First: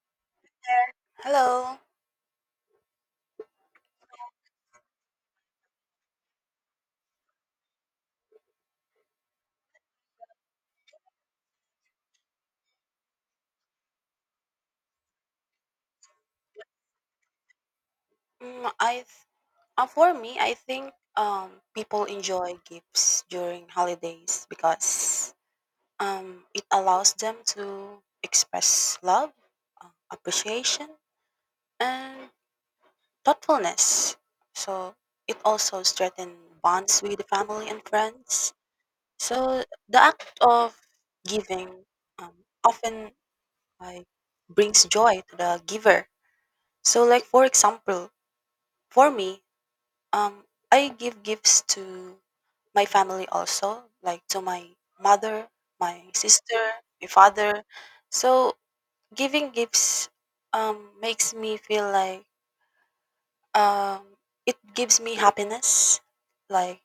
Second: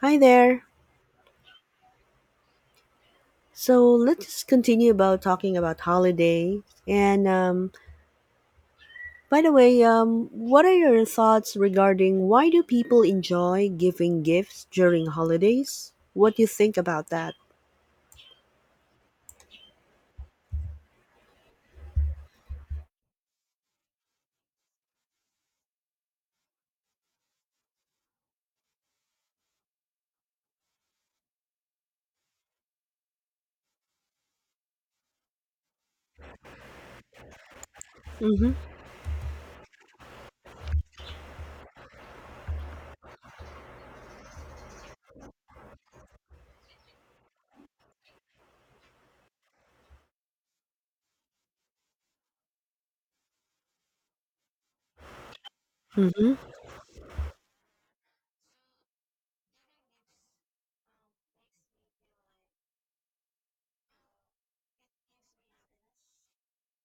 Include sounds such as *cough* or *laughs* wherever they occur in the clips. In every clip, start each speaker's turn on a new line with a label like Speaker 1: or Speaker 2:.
Speaker 1: Hi there.
Speaker 2: Hello.
Speaker 1: So let's just continue about talking about holidays. And by the way, what are your thoughts regarding why do people enjoy giving gifts during holidays? What do you think about that?
Speaker 2: Mm, I th- for me, I think people enjoy gifts during holidays because it allows them to express love, appreciation, and thoughtfulness. So it also strengthens bonds with the family and
Speaker 1: Mm-hmm.
Speaker 2: friends. So the act of giving, often, like, brings joy to the giver. So, like, for example, for me, Um, I give gifts to my family also, like to my mother, my
Speaker 1: Mm-hmm.
Speaker 2: sister, my father. So giving gifts makes me feel like um it gives me happiness, like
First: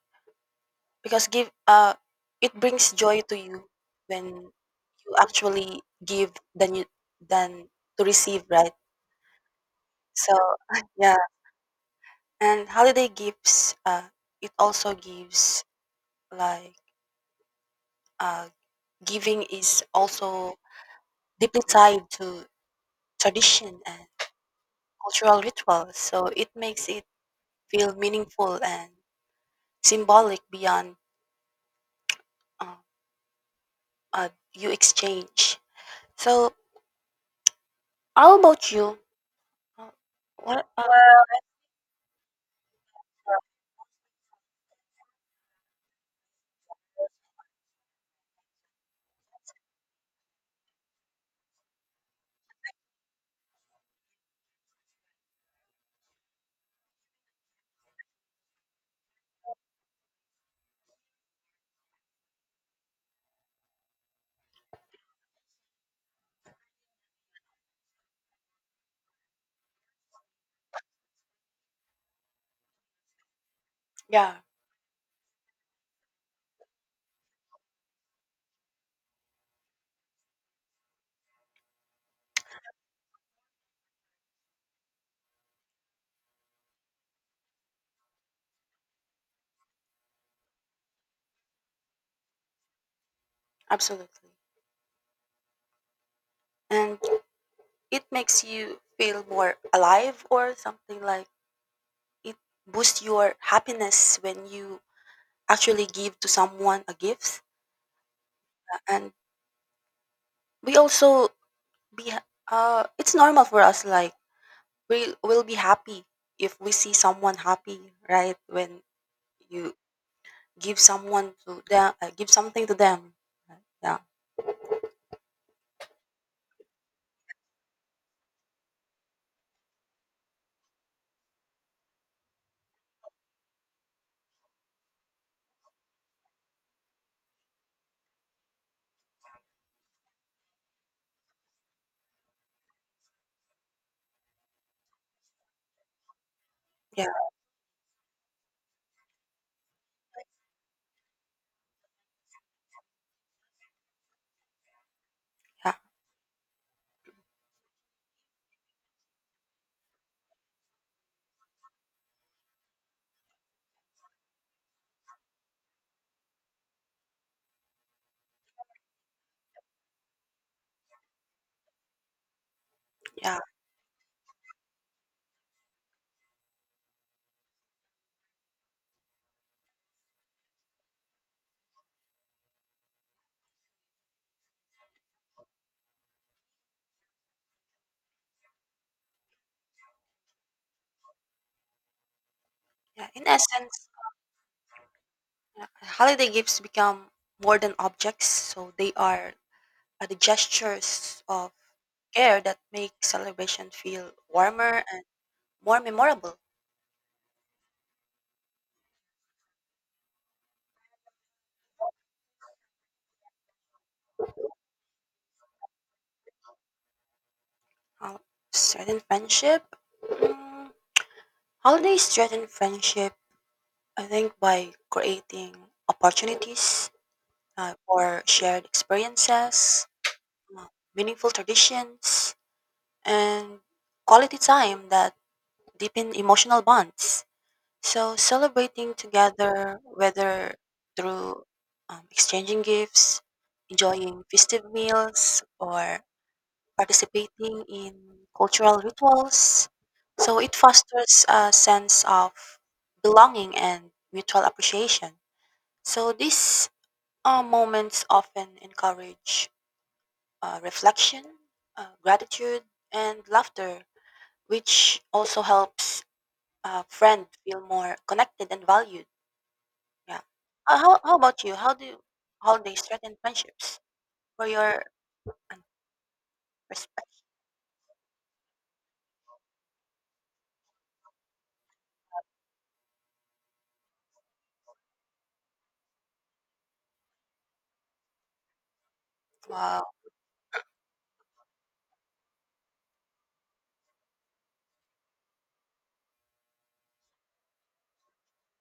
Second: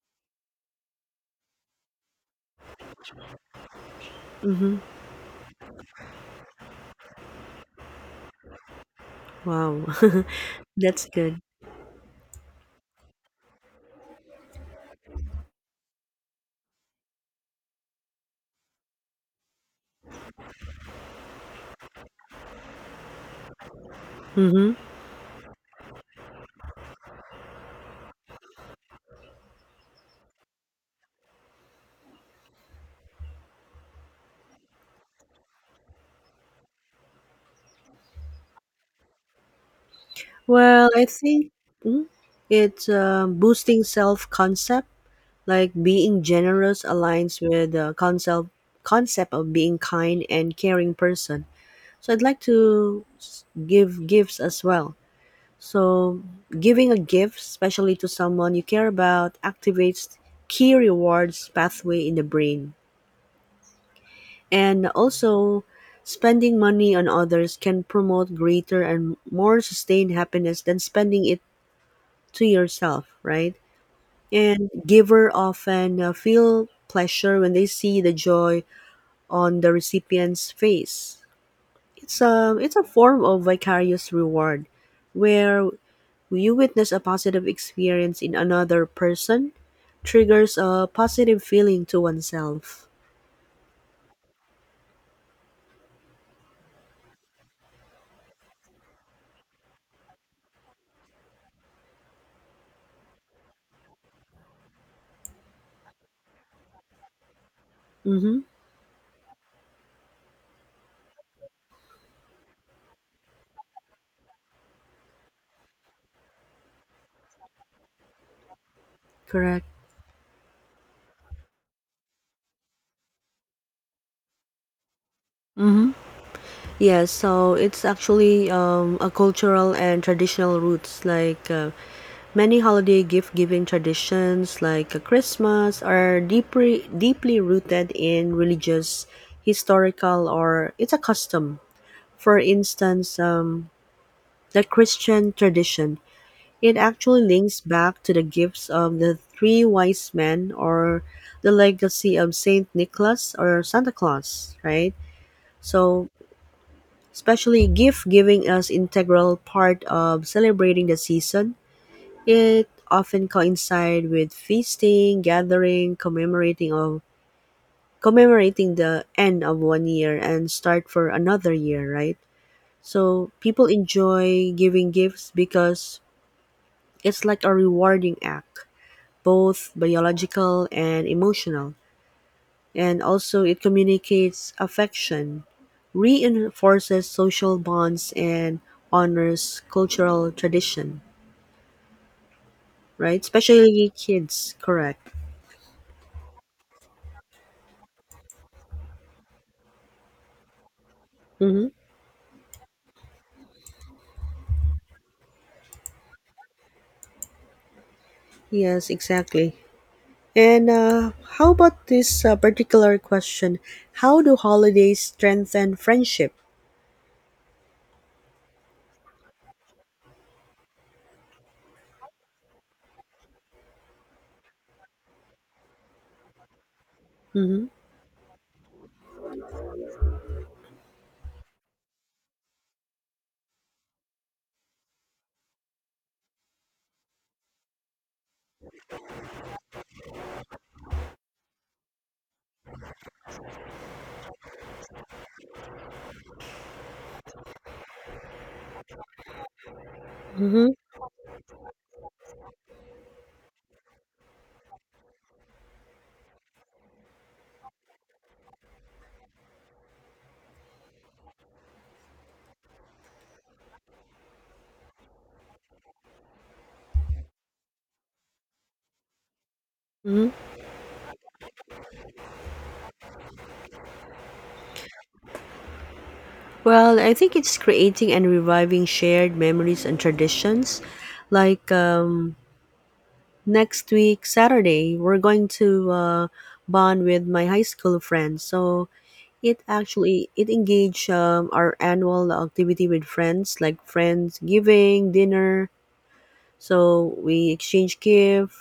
Speaker 2: because give it brings joy to you when
Speaker 1: Mm-hmm.
Speaker 2: you actually give than to receive, right?
Speaker 1: Wow, *laughs*
Speaker 2: So *laughs*
Speaker 1: that's
Speaker 2: yeah,
Speaker 1: good.
Speaker 2: and holiday gifts it also gives like uh giving is also deeply tied to tradition and
Speaker 1: Mm-hmm.
Speaker 2: cultural rituals, so it makes it feel meaningful and symbolic beyond uh, you exchange. So, how about you? Uh, What?
Speaker 1: Well, I think mm, it's um, boosting self-concept. Like being generous aligns with the concept of being kind and caring person. So I'd like to give gifts as well. So giving a gift, especially to someone you care about, activates key rewards pathway in the brain. And also spending money on others can promote greater and more sustained happiness than spending it to yourself, right?
Speaker 2: Yeah,
Speaker 1: And giver often feel pleasure when they see the joy on the recipient's face. It's a form of vicarious reward where you witness a positive experience in another person triggers a positive feeling to oneself.
Speaker 2: absolutely. And it makes you feel more alive or something, like it boosts your happiness when you actually give to someone a gift.
Speaker 1: Mm-hmm.
Speaker 2: And we also be ha- it's normal for us, like we will be happy if we see someone happy, right? When
Speaker 1: Correct.
Speaker 2: you give something to them, right? Yeah,
Speaker 1: Yes, so it's actually a cultural and traditional roots. Many holiday gift giving traditions, like Christmas, are deeply rooted in religious, historical, or it's a custom. For instance, the Christian tradition it
Speaker 2: yeah,
Speaker 1: actually links back to the gifts of the three wise men or the legacy of Saint Nicholas or Santa Claus, right?
Speaker 2: yeah,
Speaker 1: So, especially gift giving as integral part of celebrating the season. It often coincide with feasting, gathering, commemorating the end of one year and start for another year, right? So
Speaker 2: yeah,
Speaker 1: people enjoy giving gifts because it's like a rewarding act both biological and emotional, and also it communicates affection, reinforces social bonds, and honors cultural tradition,
Speaker 2: yeah,
Speaker 1: right?
Speaker 2: in essence,
Speaker 1: Especially kids, correct?
Speaker 2: yeah, holiday gifts become more than objects, so they are, the gestures of
Speaker 1: Mm-hmm.
Speaker 2: care that make celebration feel warmer and more memorable.
Speaker 1: Yes, exactly. And how about this particular question? How do holidays strengthen friendship?
Speaker 2: Hol- Strengthen friendship. mm, Holidays strengthen friendship, I think, by creating opportunities,
Speaker 1: Mm-hmm.
Speaker 2: for shared experiences, uh, meaningful traditions, and quality time that deepen emotional bonds. So, celebrating together, whether through, exchanging gifts, enjoying festive meals, or participating in cultural rituals, so it
Speaker 1: Mm-hmm.
Speaker 2: fosters a sense of belonging and mutual appreciation. So these, moments often encourage, reflection, gratitude, and laughter, which also helps a friend feel more connected and valued. Yeah.
Speaker 1: Mm-hmm.
Speaker 2: How about you? How do you, holidays strengthen friendships? For your, um,
Speaker 1: Well, I
Speaker 2: perspective.
Speaker 1: think it's creating and reviving shared memories and traditions, like next week Saturday we're going to bond with my high school friends. So it
Speaker 2: Wow.
Speaker 1: actually it engage our annual activity with friends like friends giving dinner. So we exchange gift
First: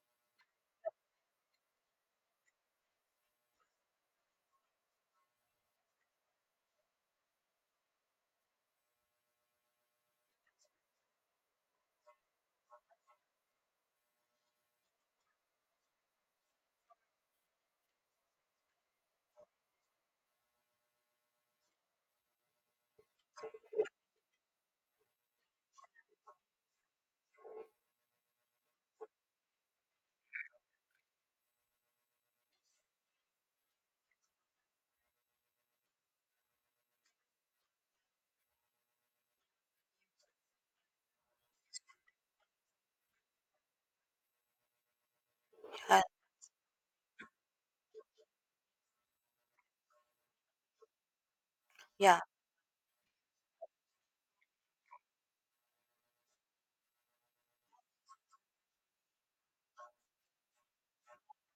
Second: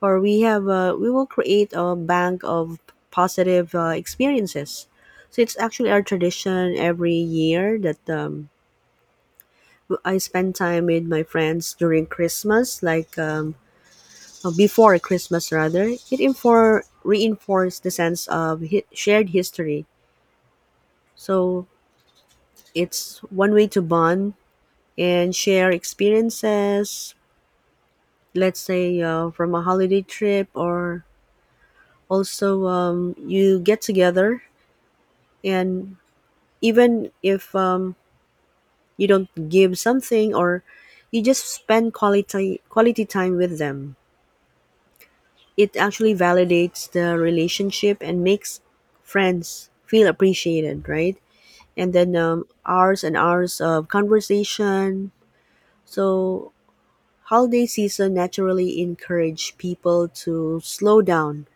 Speaker 1: or we have we will create a bank of positive experiences. So it's actually our tradition every year that I spend time with my friends during Christmas like. Before Christmas rather, it reinforced the sense of shared history. So it's one way to bond and share experiences, let's say from a holiday trip or also you get together and even if you don't give something or you just spend quality time with them it
Speaker 2: Yeah.
Speaker 1: actually validates the relationship and makes friends feel appreciated right and then
Speaker 2: Yeah.
Speaker 1: hours and hours of conversation. So, holiday season naturally encourage people to slow down,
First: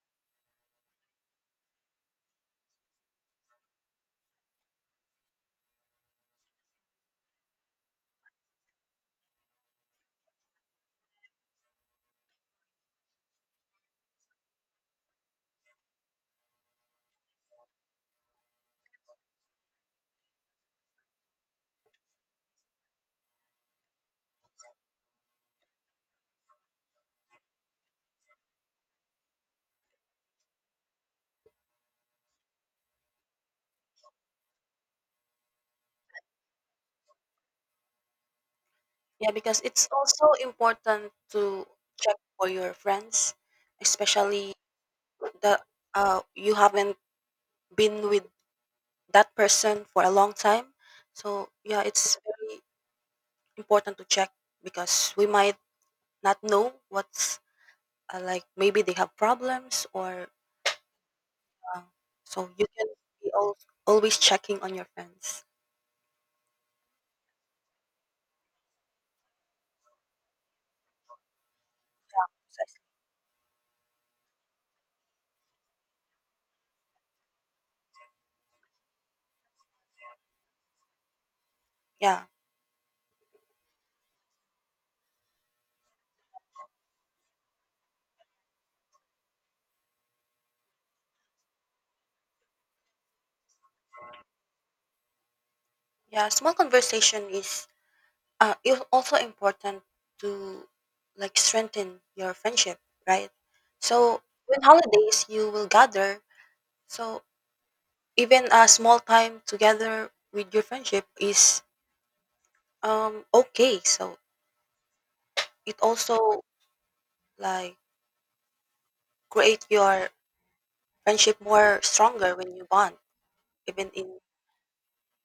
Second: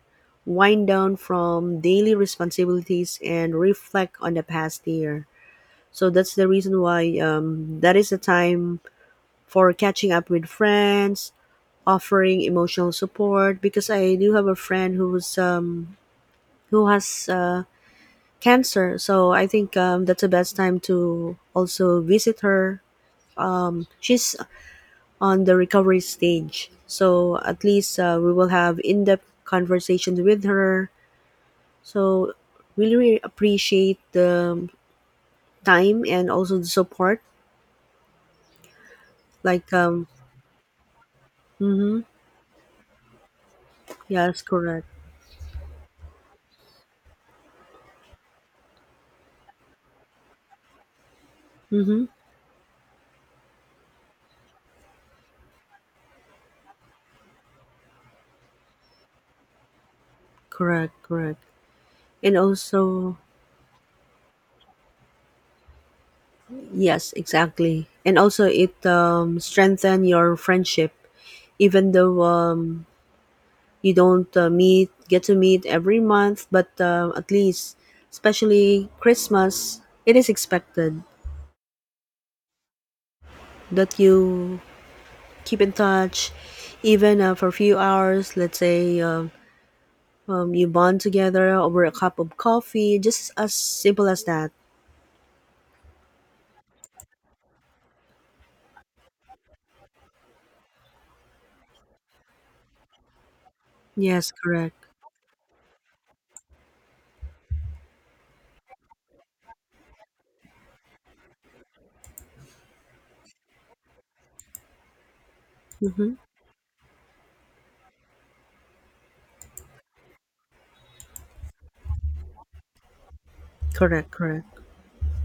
Speaker 1: wind down from daily responsibilities, and reflect on the past year. So that's the reason why that is the time for catching up with friends, offering emotional support. Because I do have a friend who has cancer, so I think that's the best time to also visit her she's on the recovery stage so at least we will have in-depth conversations with her so we really appreciate the time and also the support
Speaker 2: Yeah, because
Speaker 1: like
Speaker 2: it's also important to
Speaker 1: mm-hmm,
Speaker 2: check for your friends,
Speaker 1: yes
Speaker 2: especially
Speaker 1: correct
Speaker 2: the, you haven't been with that person for a long time. So yeah,
Speaker 1: mm-hmm,
Speaker 2: it's very important to check because we might not know what's, like maybe they have problems, or,
Speaker 1: correct correct
Speaker 2: um,
Speaker 1: and
Speaker 2: so you can
Speaker 1: also
Speaker 2: be al- always checking on your friends.
Speaker 1: yes exactly and also it strengthen your friendship even though
Speaker 2: So,
Speaker 1: you don't meet get to meet every month but at least especially christmas it is expected
Speaker 2: yeah,
Speaker 1: that you keep in touch even for a few hours let's say you bond together over a cup of coffee just as simple as that
Speaker 2: yeah. Small conversation is also important to, like, strengthen your friendship, right? So
Speaker 1: yes
Speaker 2: when
Speaker 1: correct
Speaker 2: holidays you will gather. So even a small time together with your friendship is. Okay, so it
Speaker 1: mm-hmm.
Speaker 2: also, like, create your friendship more stronger when you bond, even
Speaker 1: Correct
Speaker 2: in
Speaker 1: correct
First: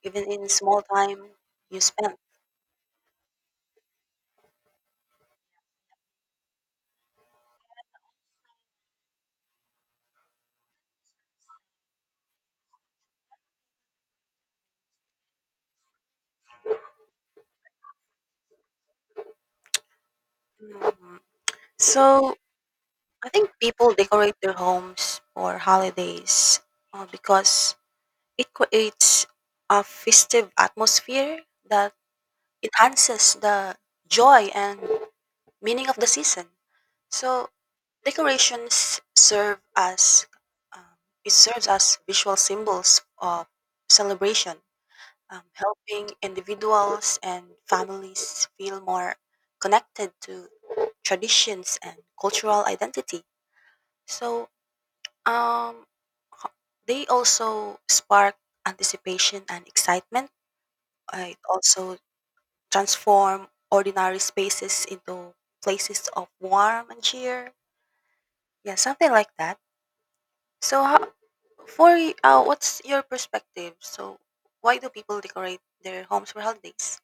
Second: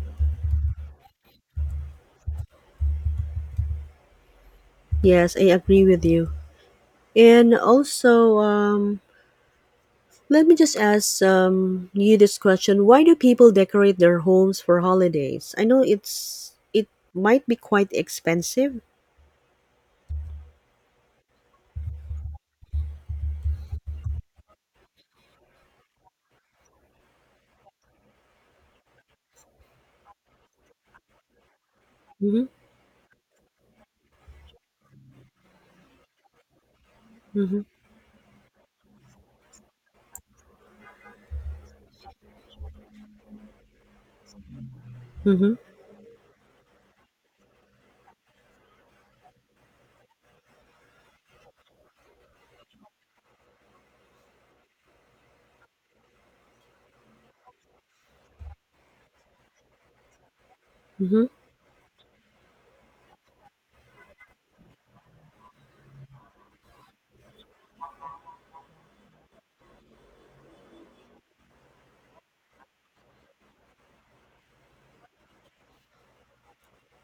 Speaker 2: small time you spend.
Speaker 1: yes I agree with you and also let me just ask you this question: Why do people decorate their homes for holidays? I know it might be quite expensive.
Speaker 2: Mhm. So I think people decorate their homes for holidays, because it creates a festive atmosphere that
Speaker 1: Mm-hmm,
Speaker 2: enhances the joy and meaning of the season. So
Speaker 1: mm-hmm,
Speaker 2: Decorations serve as um, it serves as visual symbols of celebration,
Speaker 1: mm-hmm,
Speaker 2: helping individuals and families feel more connected to traditions and cultural identity. So, um, ho- they also spark anticipation and excitement.
Speaker 1: mm-hmm.
Speaker 2: It also transform ordinary spaces into places of warmth and cheer. Yeah, something like that. So, how, for what's your perspective? So, why do people decorate their homes for holidays?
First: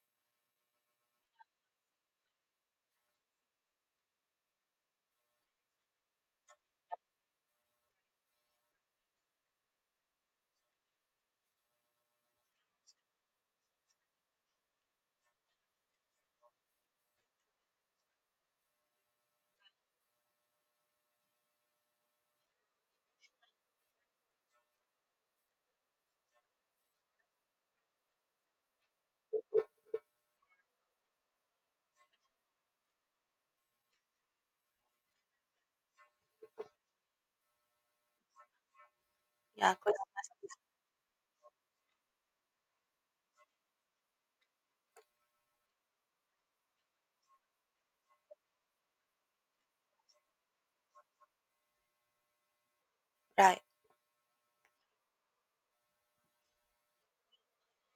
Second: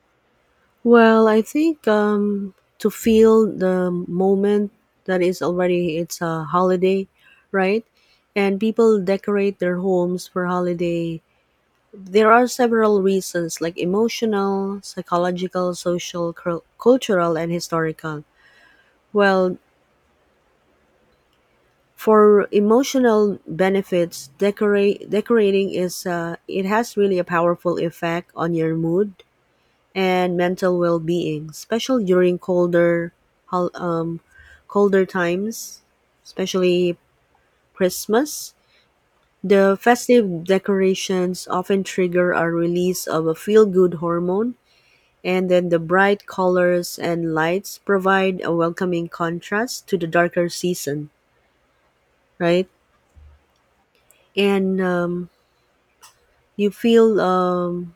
Speaker 1: Well, I think to feel the moment that is already it's a holiday, right? And people decorate their homes for holiday. There are several reasons, like emotional, psychological, social, cultural, and historical. Well, for emotional benefits, decorate decorating is it has really a powerful effect on your mood and mental well-being, especially during colder hol- um, colder times, especially Christmas.
Speaker 2: Yeah.
Speaker 1: The festive decorations often trigger a release of a feel-good hormone, and then the bright colors and lights provide a welcoming contrast to the darker season, right?
Speaker 2: Right.
Speaker 1: And you feel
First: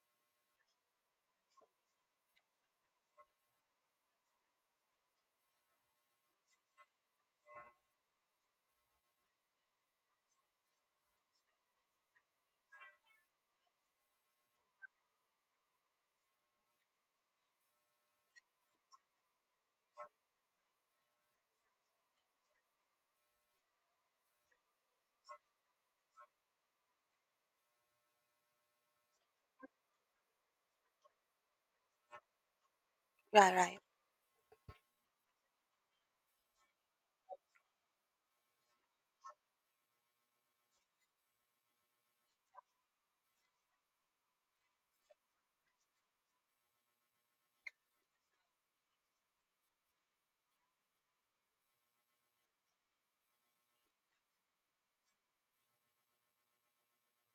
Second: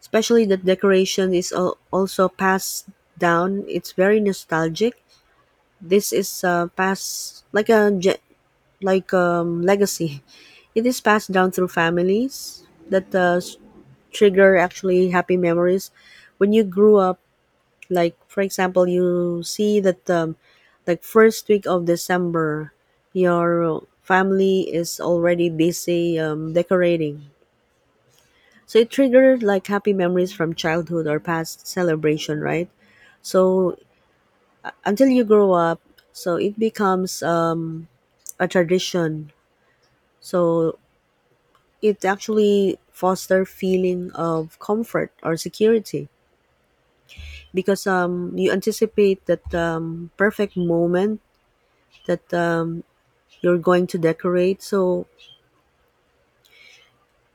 Speaker 1: especially the decoration is also passed down it's very nostalgic this is passed like a legacy *laughs* it is passed down through families that trigger actually happy memories when you grew up like for example you see that like first week of december your family is already busy decorating. So it triggered like happy memories from childhood or past celebration, right?
Speaker 2: Yeah.
Speaker 1: So
Speaker 2: Right.
Speaker 1: until you grow up, so it becomes a tradition. So it actually foster feeling of comfort or security because you anticipate that perfect moment that you're going to decorate. So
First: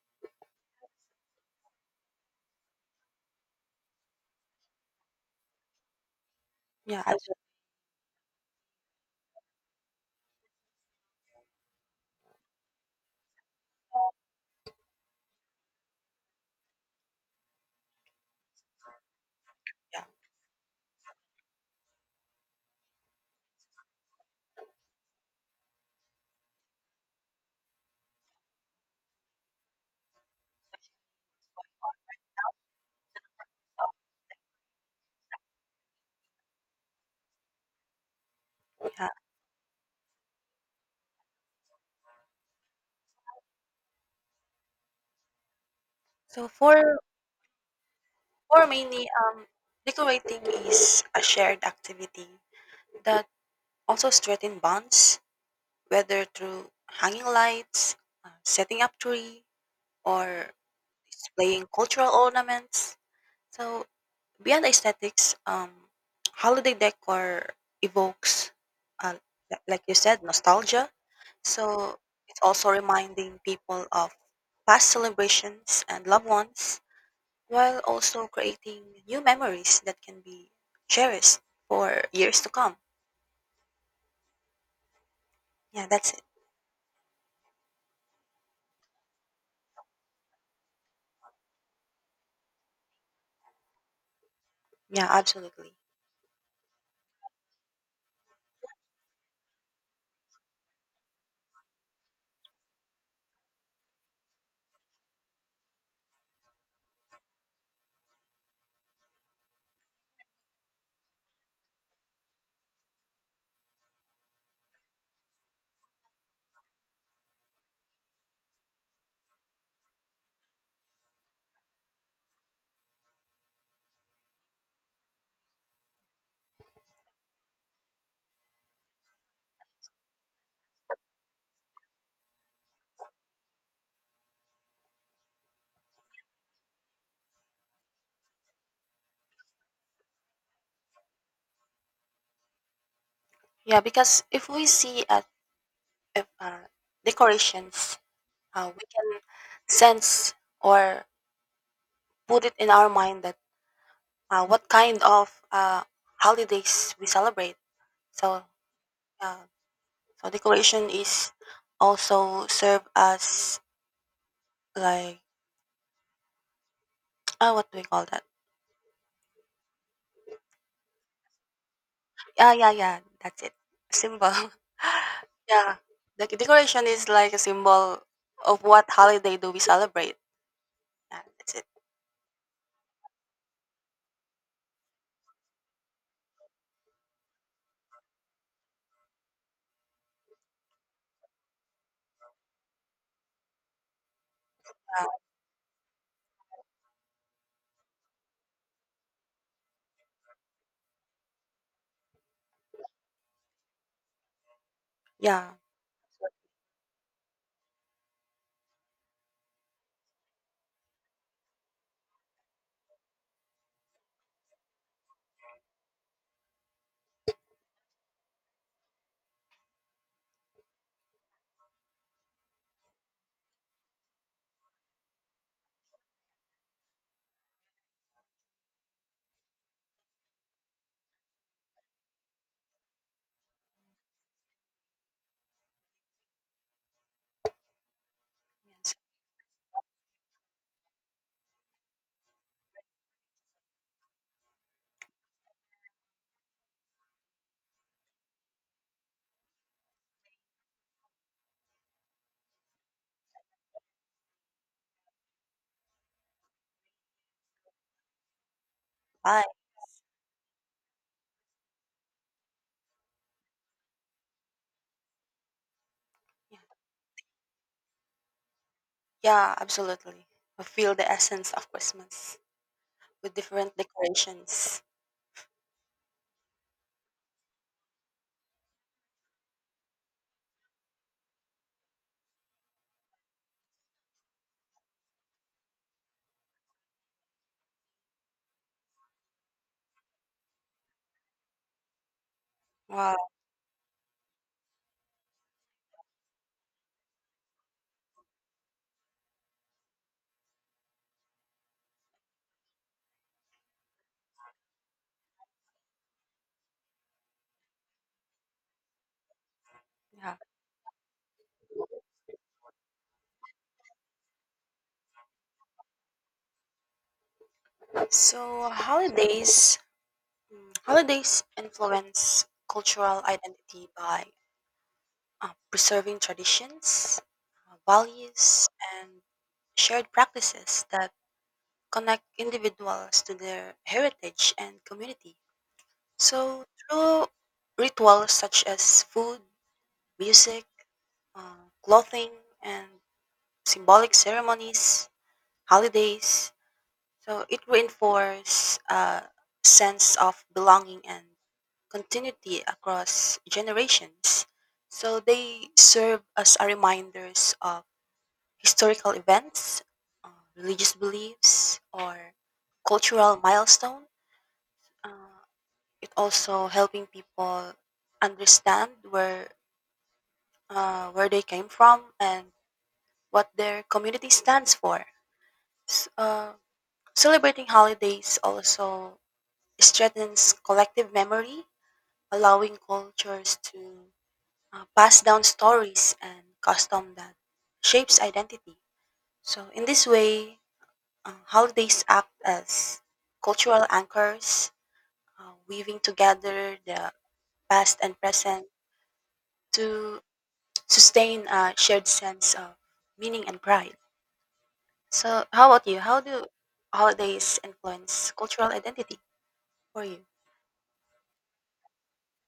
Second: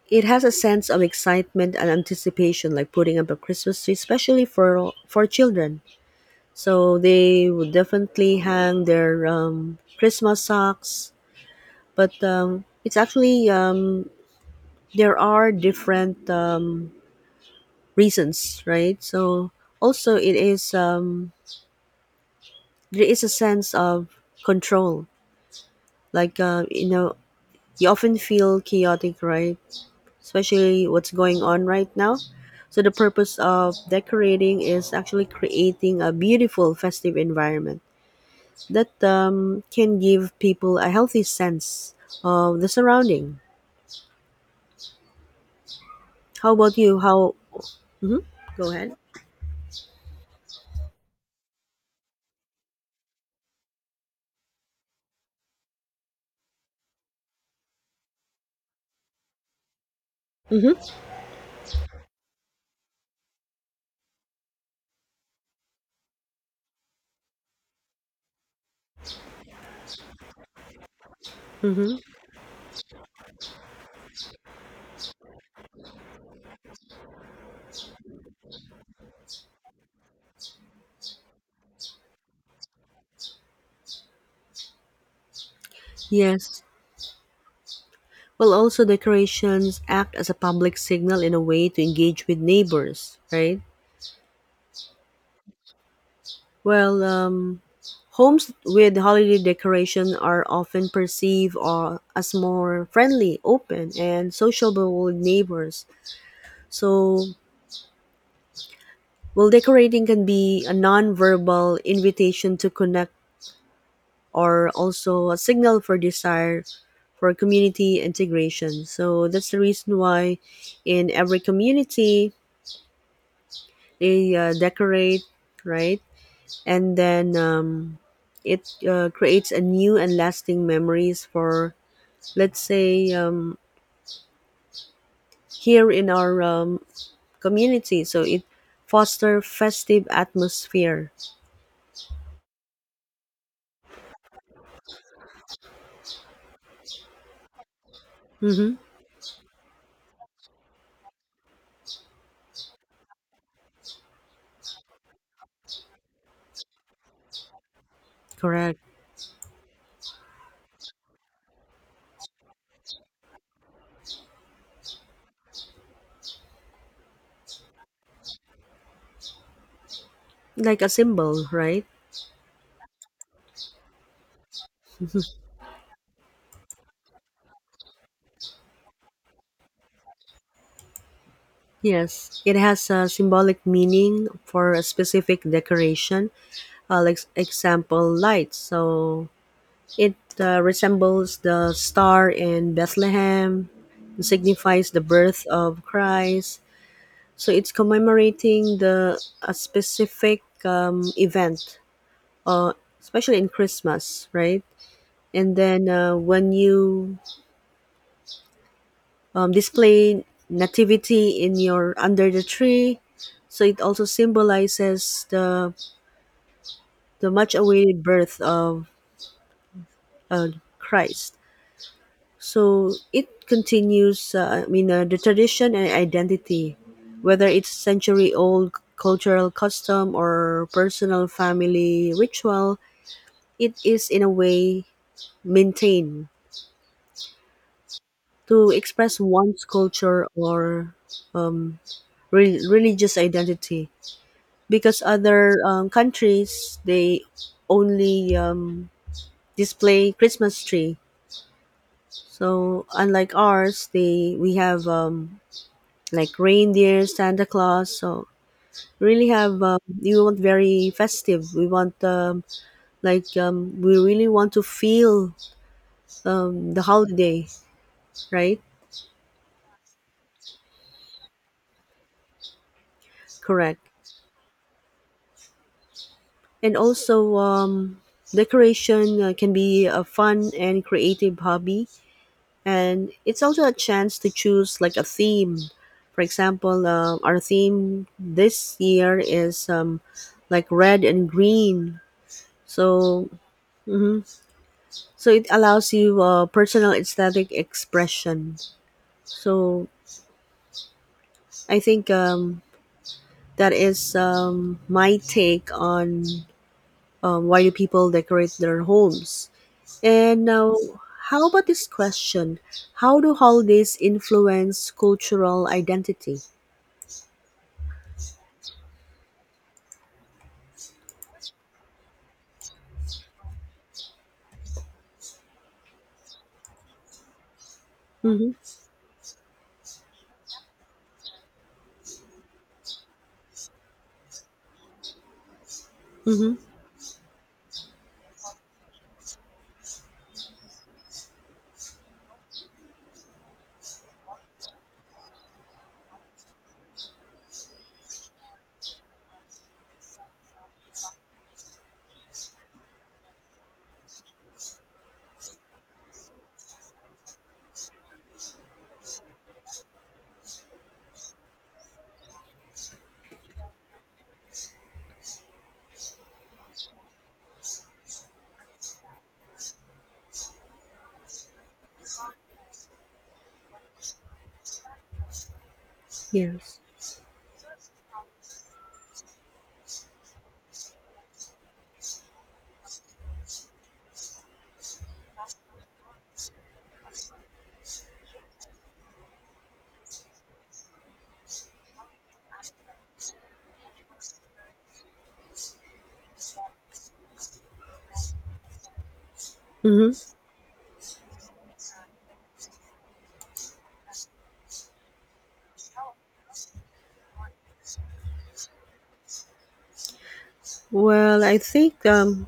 Speaker 1: it has a sense of excitement and anticipation, like putting up a Christmas tree, especially for children. So
Speaker 2: Yeah. Absolutely.
Speaker 1: they would definitely hang their Christmas socks. But it's actually there are different reasons, right? So
Speaker 2: Yeah.
Speaker 1: also, it is, there is a sense of control. Like, you know, you often feel chaotic, right? Especially what's going on right now. So the purpose of decorating is actually creating a beautiful festive environment that
Speaker 2: Yeah.
Speaker 1: can give people a healthy sense of the surrounding.
Speaker 2: So
Speaker 1: How about you? How? hmm
Speaker 2: for
Speaker 1: Go ahead.
Speaker 2: mainly, decorating is a shared activity that also strengthens bonds, whether through hanging lights, setting up tree, or
Speaker 1: Mm-hmm.
Speaker 2: displaying cultural ornaments. So beyond aesthetics, holiday decor evokes, uh, like you said, nostalgia.
Speaker 1: Mm-hmm.
Speaker 2: So it's also reminding people of past celebrations and loved ones, while also creating new memories that can be cherished for years to come. Yeah, that's it.
Speaker 1: Yes. Well, also decorations act as a public signal in a way to engage with neighbors, right?
Speaker 2: Yeah, absolutely.
Speaker 1: Well, homes with holiday decoration are often perceived or as more friendly, open, and sociable with neighbors. So, well, decorating can be a non-verbal invitation to connect are also a signal for desire for community integration. So that's the reason why in every community they decorate, right? And then it creates a new and lasting memories for, let's say, here in our community. So it foster festive atmosphere.
Speaker 2: Yeah, because if we see at, if, decorations,
Speaker 1: Mm-hmm.
Speaker 2: we can sense or put it in our mind that, what kind of, holidays we celebrate. So,
Speaker 1: Correct.
Speaker 2: uh, so decoration is also serve as, like, what do we call that?
Speaker 1: Like a symbol, right?
Speaker 2: Yeah, yeah, yeah. That's it. Symbol. *laughs* Yeah, the decoration is like a symbol of what holiday do we celebrate. Yeah, that's it.
Speaker 1: Yes, it has a symbolic meaning for a specific decoration, like example lights. So it resembles the star in Bethlehem, and signifies the birth of Christ. So it's commemorating the a specific event, uh, especially in Christmas, right? And
Speaker 2: Yeah.
Speaker 1: then when you display nativity in your under the tree so it also symbolizes the much awaited birth of uh, christ so it continues the tradition and identity whether it's century old cultural custom or personal family ritual it is in a way maintained to
Speaker 2: It's
Speaker 1: express one's culture or um, religious identity because other countries they only display Christmas tree. So unlike ours, they we have like reindeer, Santa Claus. So really
Speaker 2: fine.
Speaker 1: have we want very festive. We want we really want to feel the holiday, right?
Speaker 2: Yeah, absolutely. I feel the essence of Christmas with different
Speaker 1: Correct.
Speaker 2: decorations.
Speaker 1: And also decoration can be a fun and creative hobby and it's also a chance to choose like a theme for example our theme this year is like red and green
Speaker 2: Wow.
Speaker 1: so mhm. So it allows you personal aesthetic expression so I think that is my take on why do people decorate their homes
Speaker 2: Yeah.
Speaker 1: and now how about this question how do holidays influence cultural identity.
Speaker 2: So holidays influence cultural identity by, preserving traditions,
Speaker 1: Mm-hmm.
Speaker 2: values, and shared practices that connect individuals to their heritage and community.
Speaker 1: Mm-hmm.
Speaker 2: So, through rituals such as food, music, clothing, and symbolic ceremonies, holidays, so it reinforces a sense of belonging and continuity across generations. So they serve as a reminders of historical events, uh, religious beliefs, or cultural milestone. Uh, it also helping people understand where they came from and what their community stands for. S- uh,
Speaker 1: Yes.
Speaker 2: Celebrating holidays also strengthens collective memory, allowing cultures to, pass down stories and custom that shapes identity. So in this way, holidays act as cultural anchors, weaving together the past and present to
Speaker 1: Mm-hmm.
Speaker 2: sustain a shared sense of meaning and pride. So how about you? How do holidays influence cultural identity for you?
Speaker 1: Well,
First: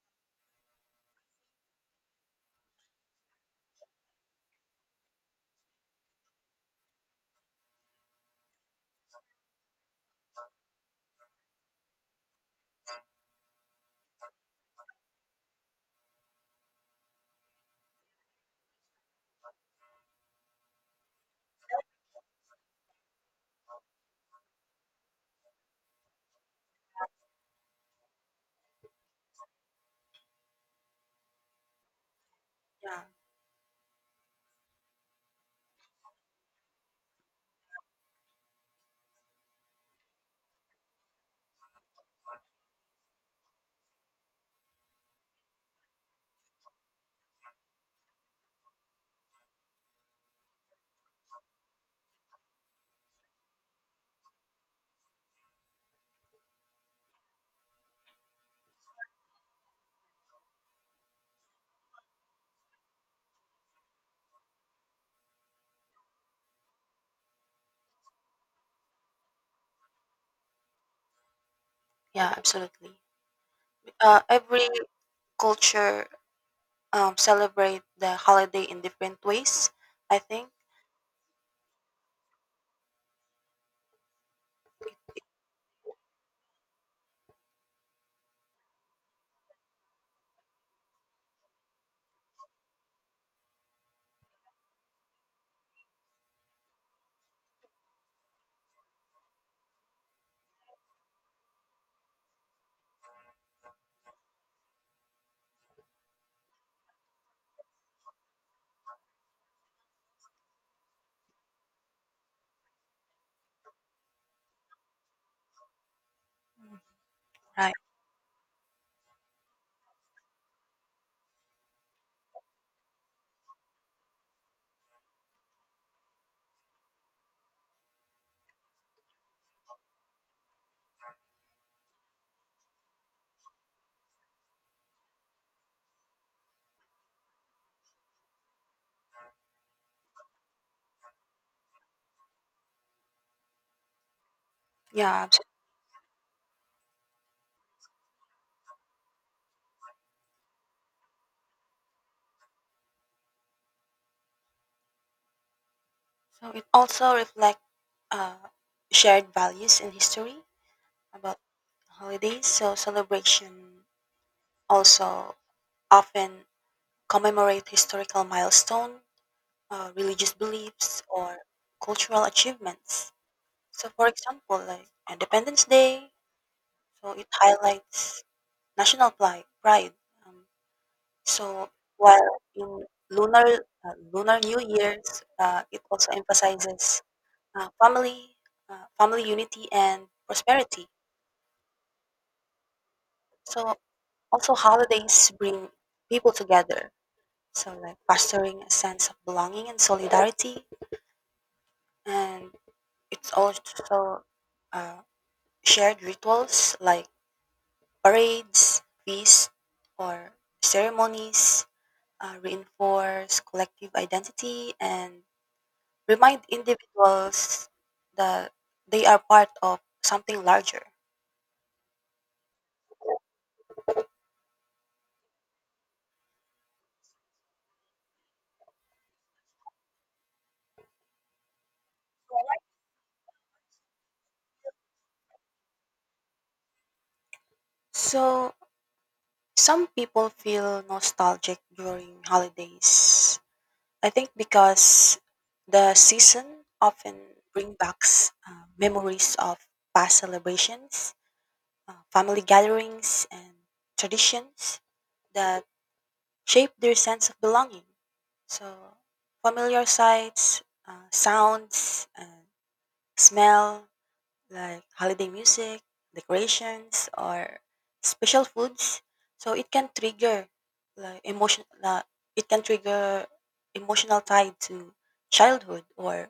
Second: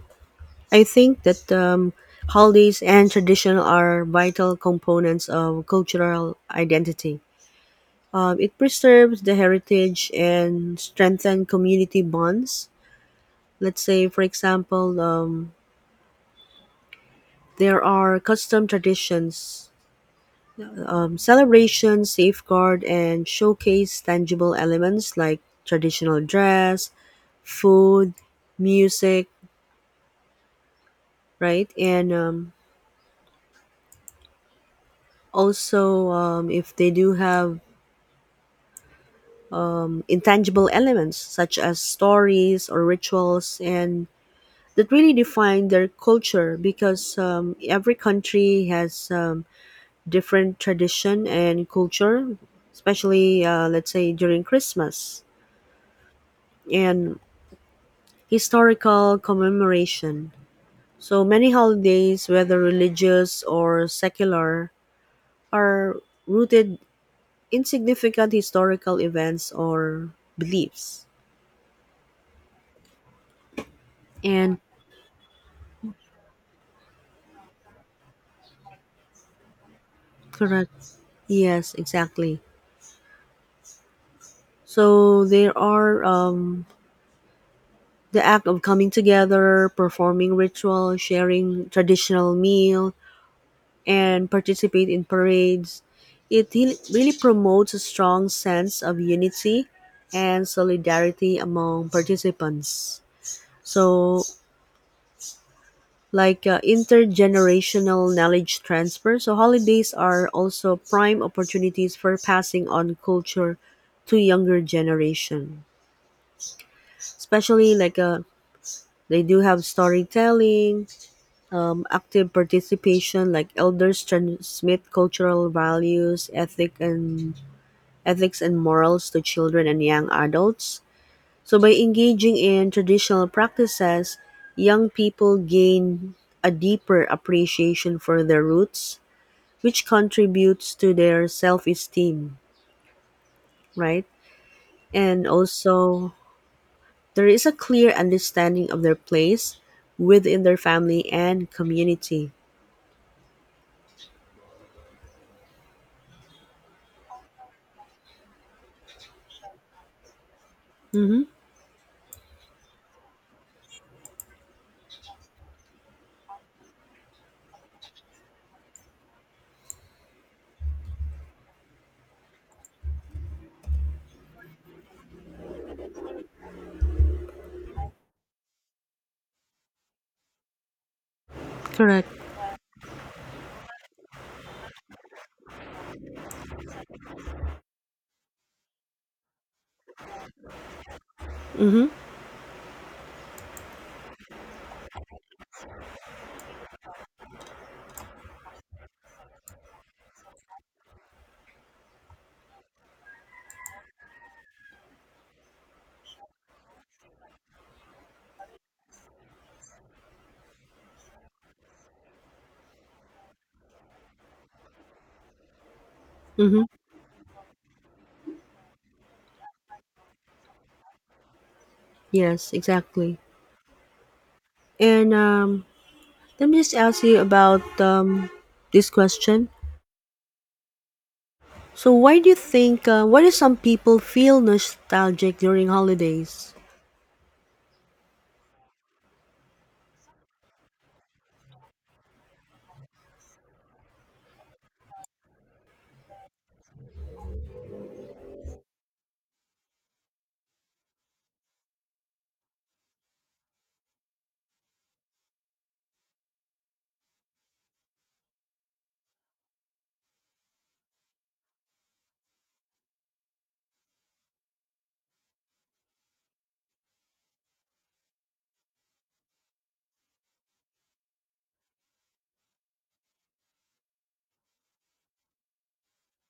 Speaker 1: I think that holidays and tradition are vital components of cultural identity. It preserves the heritage and strengthen community bonds. Let's say, for example, there are custom traditions, celebrations, safeguard, and showcase tangible elements like traditional dress, food, music, right, and
Speaker 2: Yeah,
Speaker 1: also if they do have intangible elements such as stories or rituals and that really define their culture because every country has different tradition and culture especially let's say during christmas and historical commemoration so many holidays whether religious or secular are rooted in significant historical events or beliefs.
Speaker 2: yeah, absolutely.
Speaker 1: And
Speaker 2: Every culture, celebrate the holiday in different ways. I think,
Speaker 1: correct. Yes, exactly. So there are the act of coming together, performing ritual, sharing traditional meal, and participate in parades. It really promotes a strong sense of unity and solidarity among participants. So like intergenerational knowledge transfer. So holidays are also prime opportunities for passing on culture to younger generation.
Speaker 2: right.
Speaker 1: Especially like they do have storytelling, active participation, like elders transmit cultural values, ethics and morals to children and young adults. So by engaging in traditional practices, young people gain a deeper appreciation for their roots which contributes to their self-esteem, right?
Speaker 2: Yeah,
Speaker 1: And also there is a clear understanding of their place within their family and community.
Speaker 2: so it also reflects, uh, shared values and history
Speaker 1: Mm-hmm.
Speaker 2: about holidays. So celebration also often commemorate historical milestone, religious beliefs, or cultural achievements. So, for example, like Independence Day, so it highlights national pride. Um, so,
Speaker 1: Correct.
Speaker 2: while in lunar lunar New Year's, it also emphasizes, uh, family, family unity, and prosperity.
Speaker 1: Mm-hmm.
Speaker 2: So also holidays bring people together. So, like fostering a sense of belonging and solidarity, and it's also, uh, shared rituals like parades, feasts, or ceremonies, reinforce collective identity and remind
Speaker 1: Mm-hmm.
Speaker 2: individuals that they are part of something larger.
Speaker 1: Yes, exactly. And let me just ask you about this question. So, why do you think, why do some people feel nostalgic during holidays?
Speaker 2: So some people feel nostalgic during holidays, I think, because the season often brings back, memories of past celebrations, family gatherings, and traditions that shape their sense of belonging. So, familiar sights, sounds, and smell, like holiday music, decorations, or special foods. So it can trigger, like, emotion. It can trigger emotional tie to childhood or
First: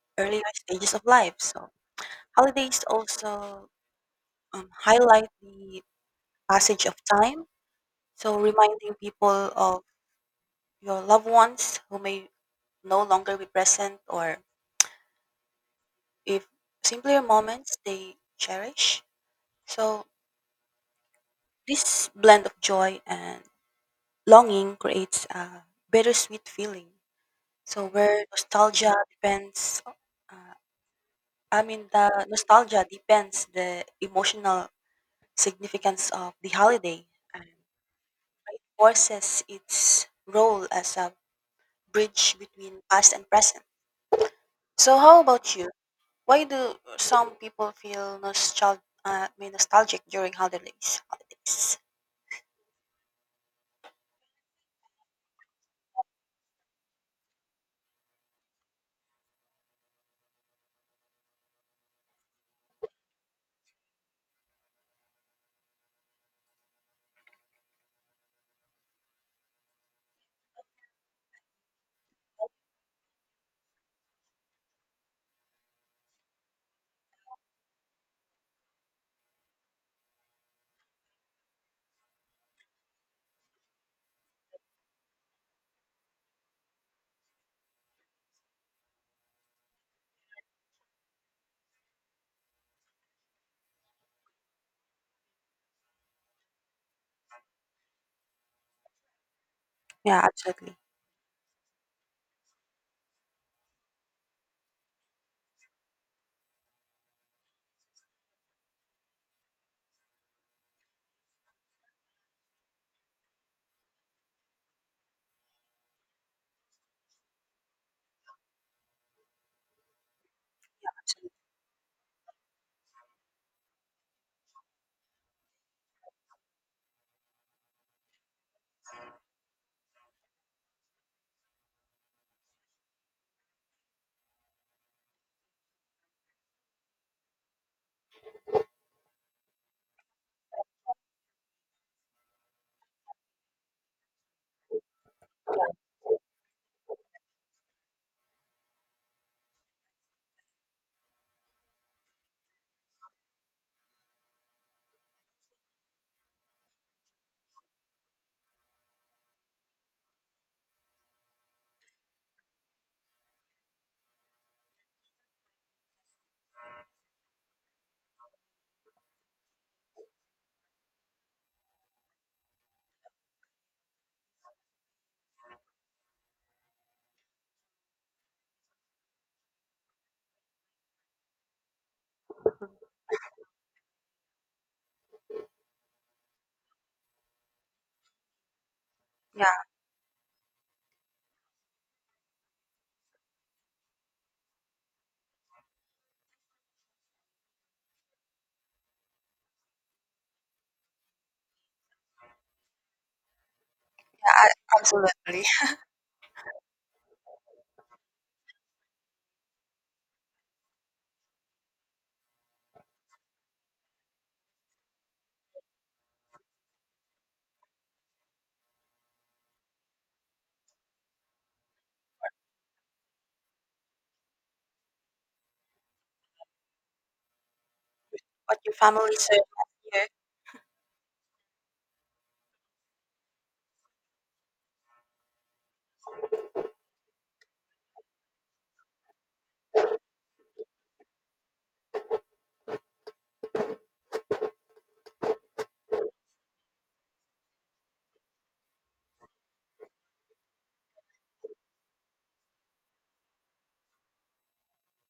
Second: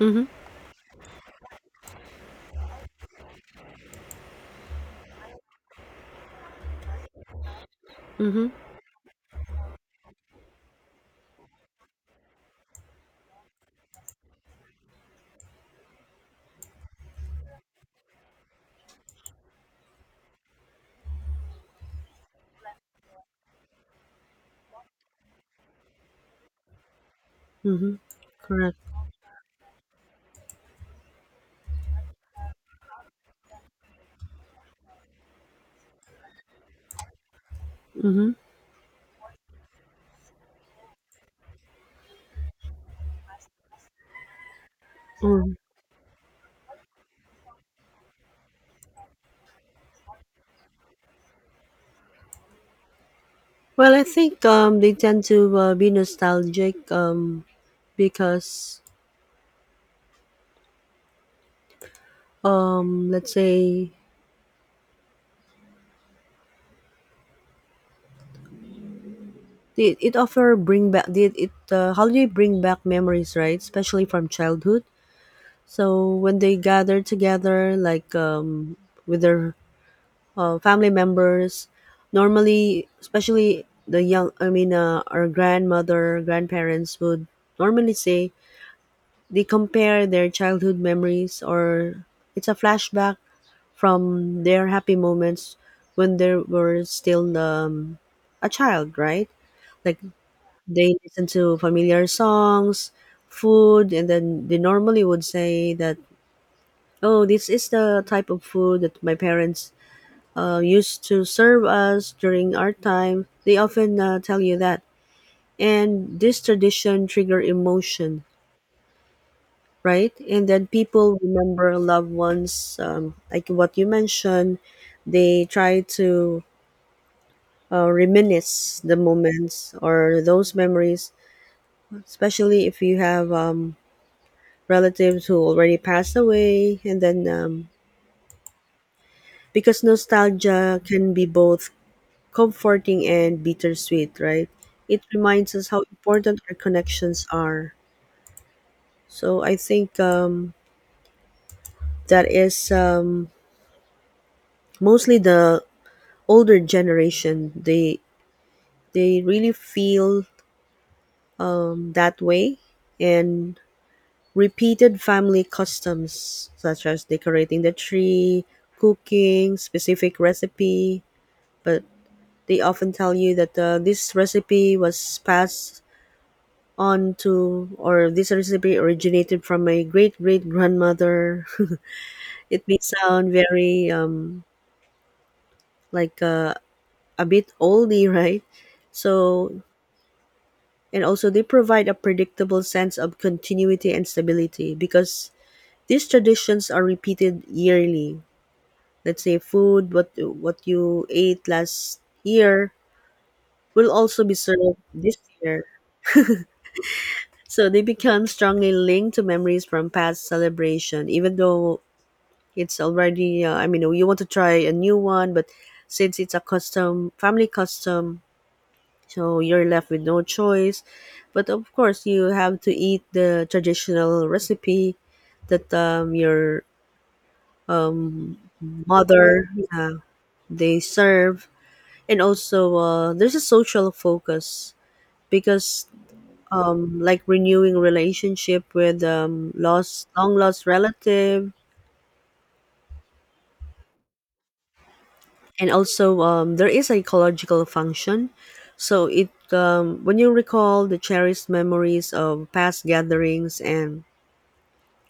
Speaker 1: Mm-hmm.
Speaker 2: earlier stages of life. So holidays also, highlight the passage of time. So
Speaker 1: Mm-hmm.
Speaker 2: reminding people of your loved ones who may no longer be present, or if simpler moments they cherish. So this blend of joy and longing creates a bittersweet feeling. So
Speaker 1: Mm-hmm.
Speaker 2: where
Speaker 1: Correct.
Speaker 2: uh, I mean the nostalgia depends the emotional significance of the holiday and
Speaker 1: Mm-hmm.
Speaker 2: reinforces its role as a bridge between past and present. So how
Speaker 1: Mm-hmm.
Speaker 2: about you? Why do some people feel I mean nostalgic during holidays? Holidays.
Speaker 1: Well, I think they tend to be nostalgic because, let's say, it offer bring back it, it holiday bring back memories, right? Especially from childhood. So when they gather together, like with their family members, normally, especially the young, I mean, our grandmother, grandparents would normally say they compare their childhood memories, or it's a flashback from their happy moments when they were still a child, right? Like
Speaker 2: Yeah, absolutely.
Speaker 1: they listen to familiar songs, food, and then they normally would say that, oh, this is the type of food that my parents used to serve us during our time. They often tell you that. And this tradition trigger emotion, right? And then people remember loved ones, like what you mentioned. They try to reminisce the moments or those memories, especially if you have relatives who already passed away, and then because nostalgia can be both comforting and bittersweet, right? It reminds us how important our connections are. So I think that is mostly the older generation. They really feel that way, and repeated family customs such as decorating the tree, cooking specific recipe, but they often tell you that this recipe was passed on to, or this recipe originated from my great great grandmother. *laughs* It may sound very like a bit oldie, *laughs* right? So,
Speaker 2: Yeah,
Speaker 1: and also they provide a predictable sense of continuity and stability, because these traditions are repeated yearly. Let's say food, what you ate last year will also be
Speaker 2: yeah,
Speaker 1: served this
Speaker 2: absolutely.
Speaker 1: year, so they become strongly linked to memories from past celebration. Even though it's already I mean, you want to try a new one, but since it's a custom, family custom, so you're left with no choice. But of course you have to eat the traditional recipe that your
Speaker 2: What your family served
Speaker 1: mother,
Speaker 2: last
Speaker 1: yeah,
Speaker 2: year.
Speaker 1: they serve. And also there's a social focus, because like renewing relationship with lost, long lost relative. And also there is psychological function, so it when you recall the cherished memories of past gatherings and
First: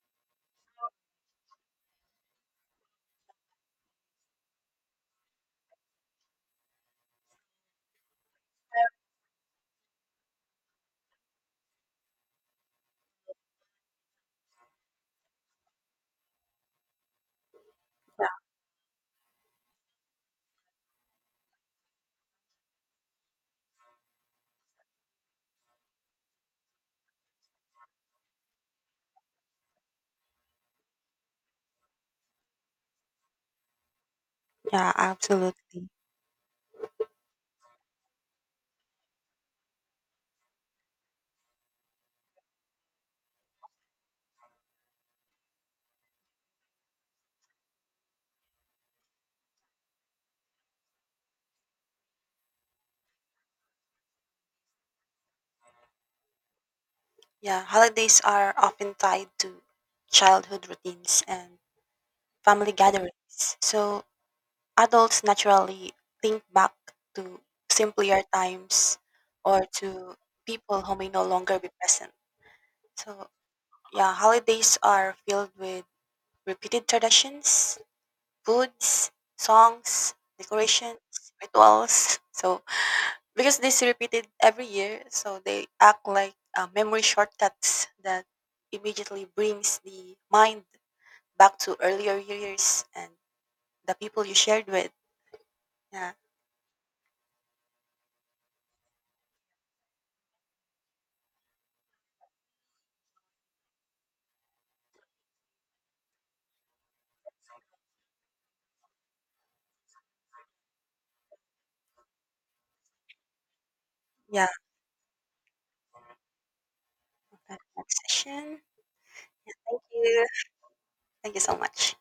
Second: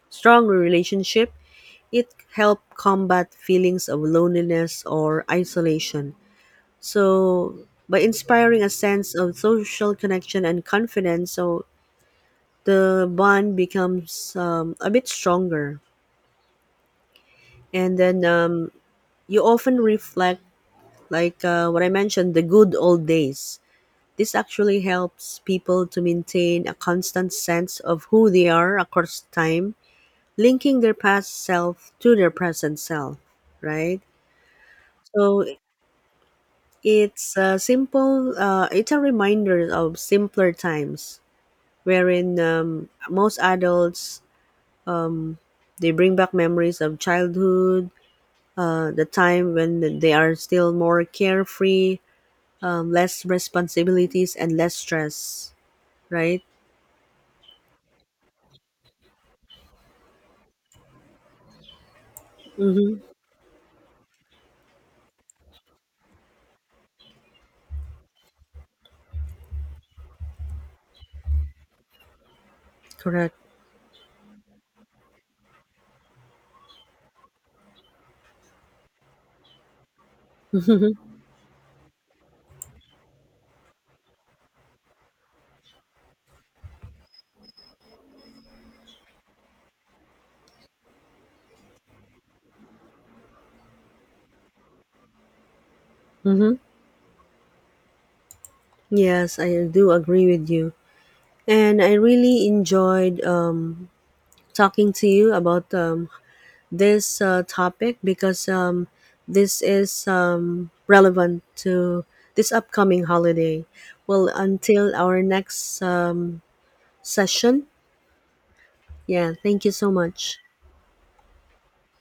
Speaker 1: strong relationship, it help combat feelings of loneliness or isolation. So by inspiring a sense of social connection and confidence, so the bond becomes a bit stronger. And then you often reflect like what I mentioned, the good old days. This actually helps people to maintain a constant sense of who they are across time, linking their past self to their present self, right?
Speaker 2: Yeah,
Speaker 1: So
Speaker 2: absolutely.
Speaker 1: it's a simple it's a reminder of simpler times, wherein most adults, they bring back memories of childhood, the time when they are still more carefree, less responsibilities and less stress, right?
Speaker 2: Yeah, holidays are often tied to childhood routines and family
Speaker 1: Mm-hmm.
Speaker 2: gatherings. So adults naturally think back to simpler times or to people who may no longer be present. So,
Speaker 1: Correct.
Speaker 2: yeah, holidays are filled with repeated traditions, foods, songs, decorations,
Speaker 1: Mm-hmm.
Speaker 2: rituals. *laughs* So, because this repeated every year, so they act like, memory shortcuts that immediately brings the mind back to earlier years and the people you shared with. Yeah,
Speaker 1: Mm-hmm. Yes, I do agree with you. And I really enjoyed talking to you about this topic, because this is relevant to this upcoming holiday. Well,
Speaker 2: yeah.
Speaker 1: until our next
Speaker 2: That's
Speaker 1: session,
Speaker 2: the next session.
Speaker 1: yeah, thank you
Speaker 2: Thank
Speaker 1: so
Speaker 2: you.
Speaker 1: much.
Speaker 2: Thank you so much.